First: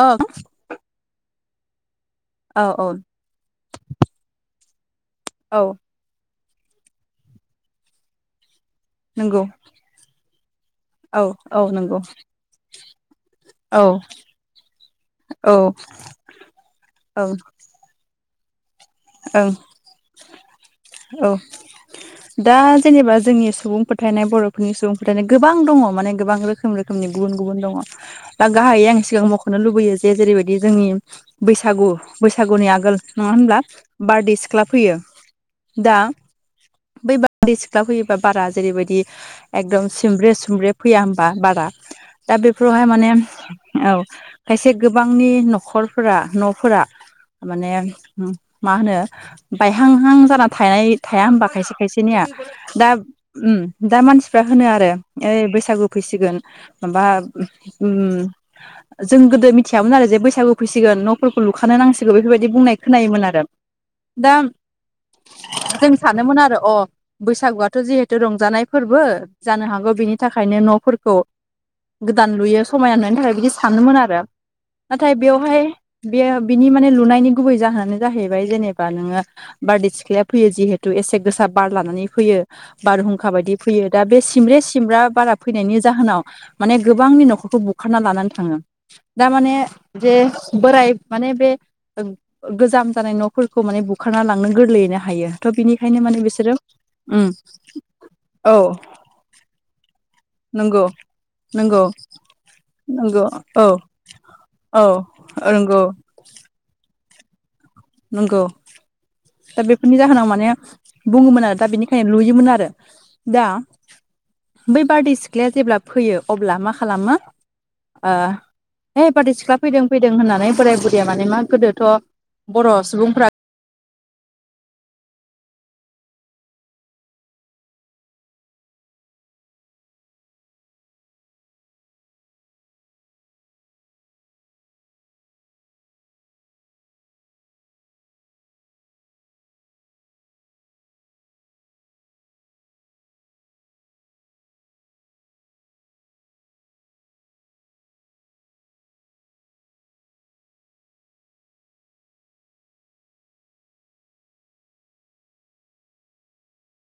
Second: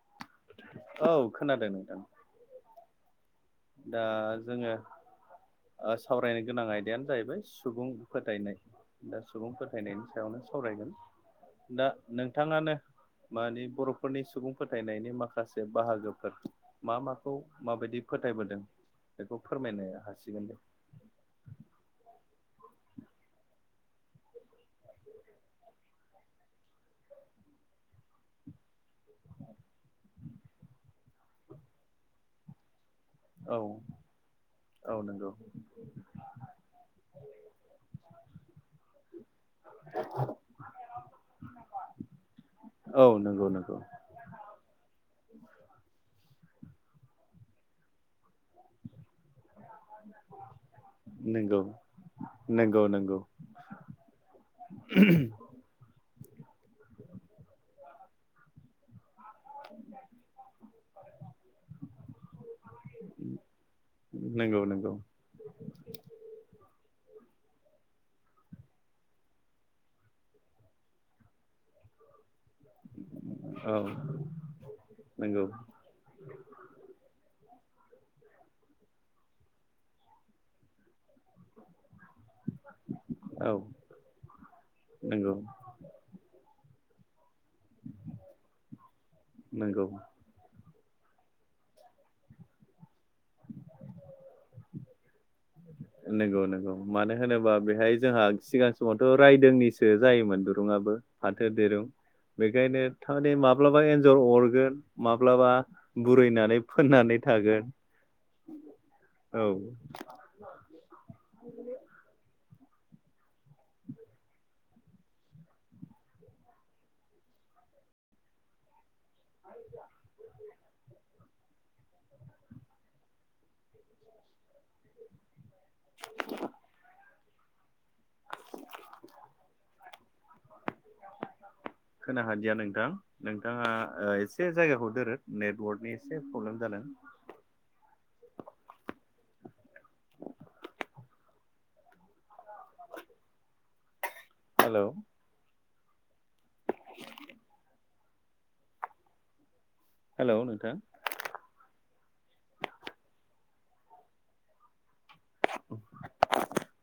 ओं औ खोनादों नोंथां औ-औ दा जोङो औ सावरायनो गोनां आयदायानो जाहैबाय सुबुं फोथायनाय दा नंगौ सुबुं फोथायनायनि सायावनो सावरायगोन औ औ दा नंगौ नोंथाङानो मानि औ बर'फोरनि सुबुं फोथायनायनि माखासे ओं बाहागोफोर मा माखौ माबायदि फोथायबोदों बेखौ ओं फोरमायनो हासिगोन दे औ दा जेनेबा जोंनि सुबुं फोथायनाय बर'फोरनि सुबुं फोथायनाय गोबां दङ माने गोबां रोखो रोखोम रोखोमनि गुबुन गुबुन दङ दा गाहायै आं सिगां मख'नो लुबैयो जे जेरैबायदि जोंनि बैसागु बैसागुनि आगोल नङा औ होनब्ला बारदै सिख्ला फैयो औ नंगौ दा बै बारदै सिख्ला फैयोबा बारा जेरैबायदि एकदम सिमब्रे सोमब्रे फैया होमबा बारा दा बेफोरावहाय औ माने नंगौ नंगौ औ खायसे गोबांनि न'खरफोरा न'फोरा माने मा होनो बायहांहां जाना थानाय थाया होमबा खायसे खायसेनिया नंगौ नंगौ दा ओम दा मानसिफ्रा होनो आरो ओइ बैसागु फैसिगोन माबा जों गोदो मिथियामोन आरो जे बैसागु फैसिगोन न'फोरखौ लुखानो नांसिगौ बेफोरबायदि बुंनाय खोनायोमोन आरो दा नंगौ नंगौ जों सानोमोन आरो अ बैसागुआथ' जिहेथु रंजानाय फोरबो जानो हागौ बिनि थाखायनो न'फोरखौ गोदान लुयो समायना नुनो थाखाय बिदि नंगौ औ सानोमोन आरो नाथाय नंगौ बेवहाय बेयो बिनि माने लुनायनि गुबै जाहोनानो जाहैबाय जेनेबा नोङो बारदै सिख्लाया फैयो जिहेतु एसे गोसा बार लानानै फैयो बारहुंखा औ बायदि फैयो दा बे सिमब्रे सिमब्रा नंगौ बारा फैनायनि जाहोनाव माने गोबांनि न'खरखौ बुखारना लानानै थाङो दामाने नंगौ जे बोराय माने बे गोजाम जानाय न'फोरखौ माने बुखारना लांनो गोरलैयैनो हायो थ' बिनिखायनो माने नंगौ बिसोरो नंगौ मानो उम होनोबा बेहाय जोंहा औ सिगां समावथ' रायदोंनि जायोमोन नंगौ दुरुंङाबो फाथो नंगौ दिरुं बेखायनो नंगौ थारमानानि औ माब्लाबा एन्जर अरगोन औ माब्लाबा नंगौ बुरैनानै फोननानै थागोन नंगौ औ दा बेफोरनि जाहोनाव माने बुङोमोन आरो दा बेनिखायनो लुयोमोन आरो दा बै बारदै सिख्लाया जेब्ला फैयो अब्ला मा खालामो है बारदै सिख्ला फैदों फैदों होननानै बोराय बुरैया माने मा गोदोथ' बर' सुबुंफ्रा [inaudible] [inaudible] खोनाहादिया नोंथां नोंथाङा एसे जायगाखौ दोरोद नेटवर्कनि एसे प्रब्लेम जादों [inaudible] हेल' [inaudible] हेल' नोंथां [inaudible]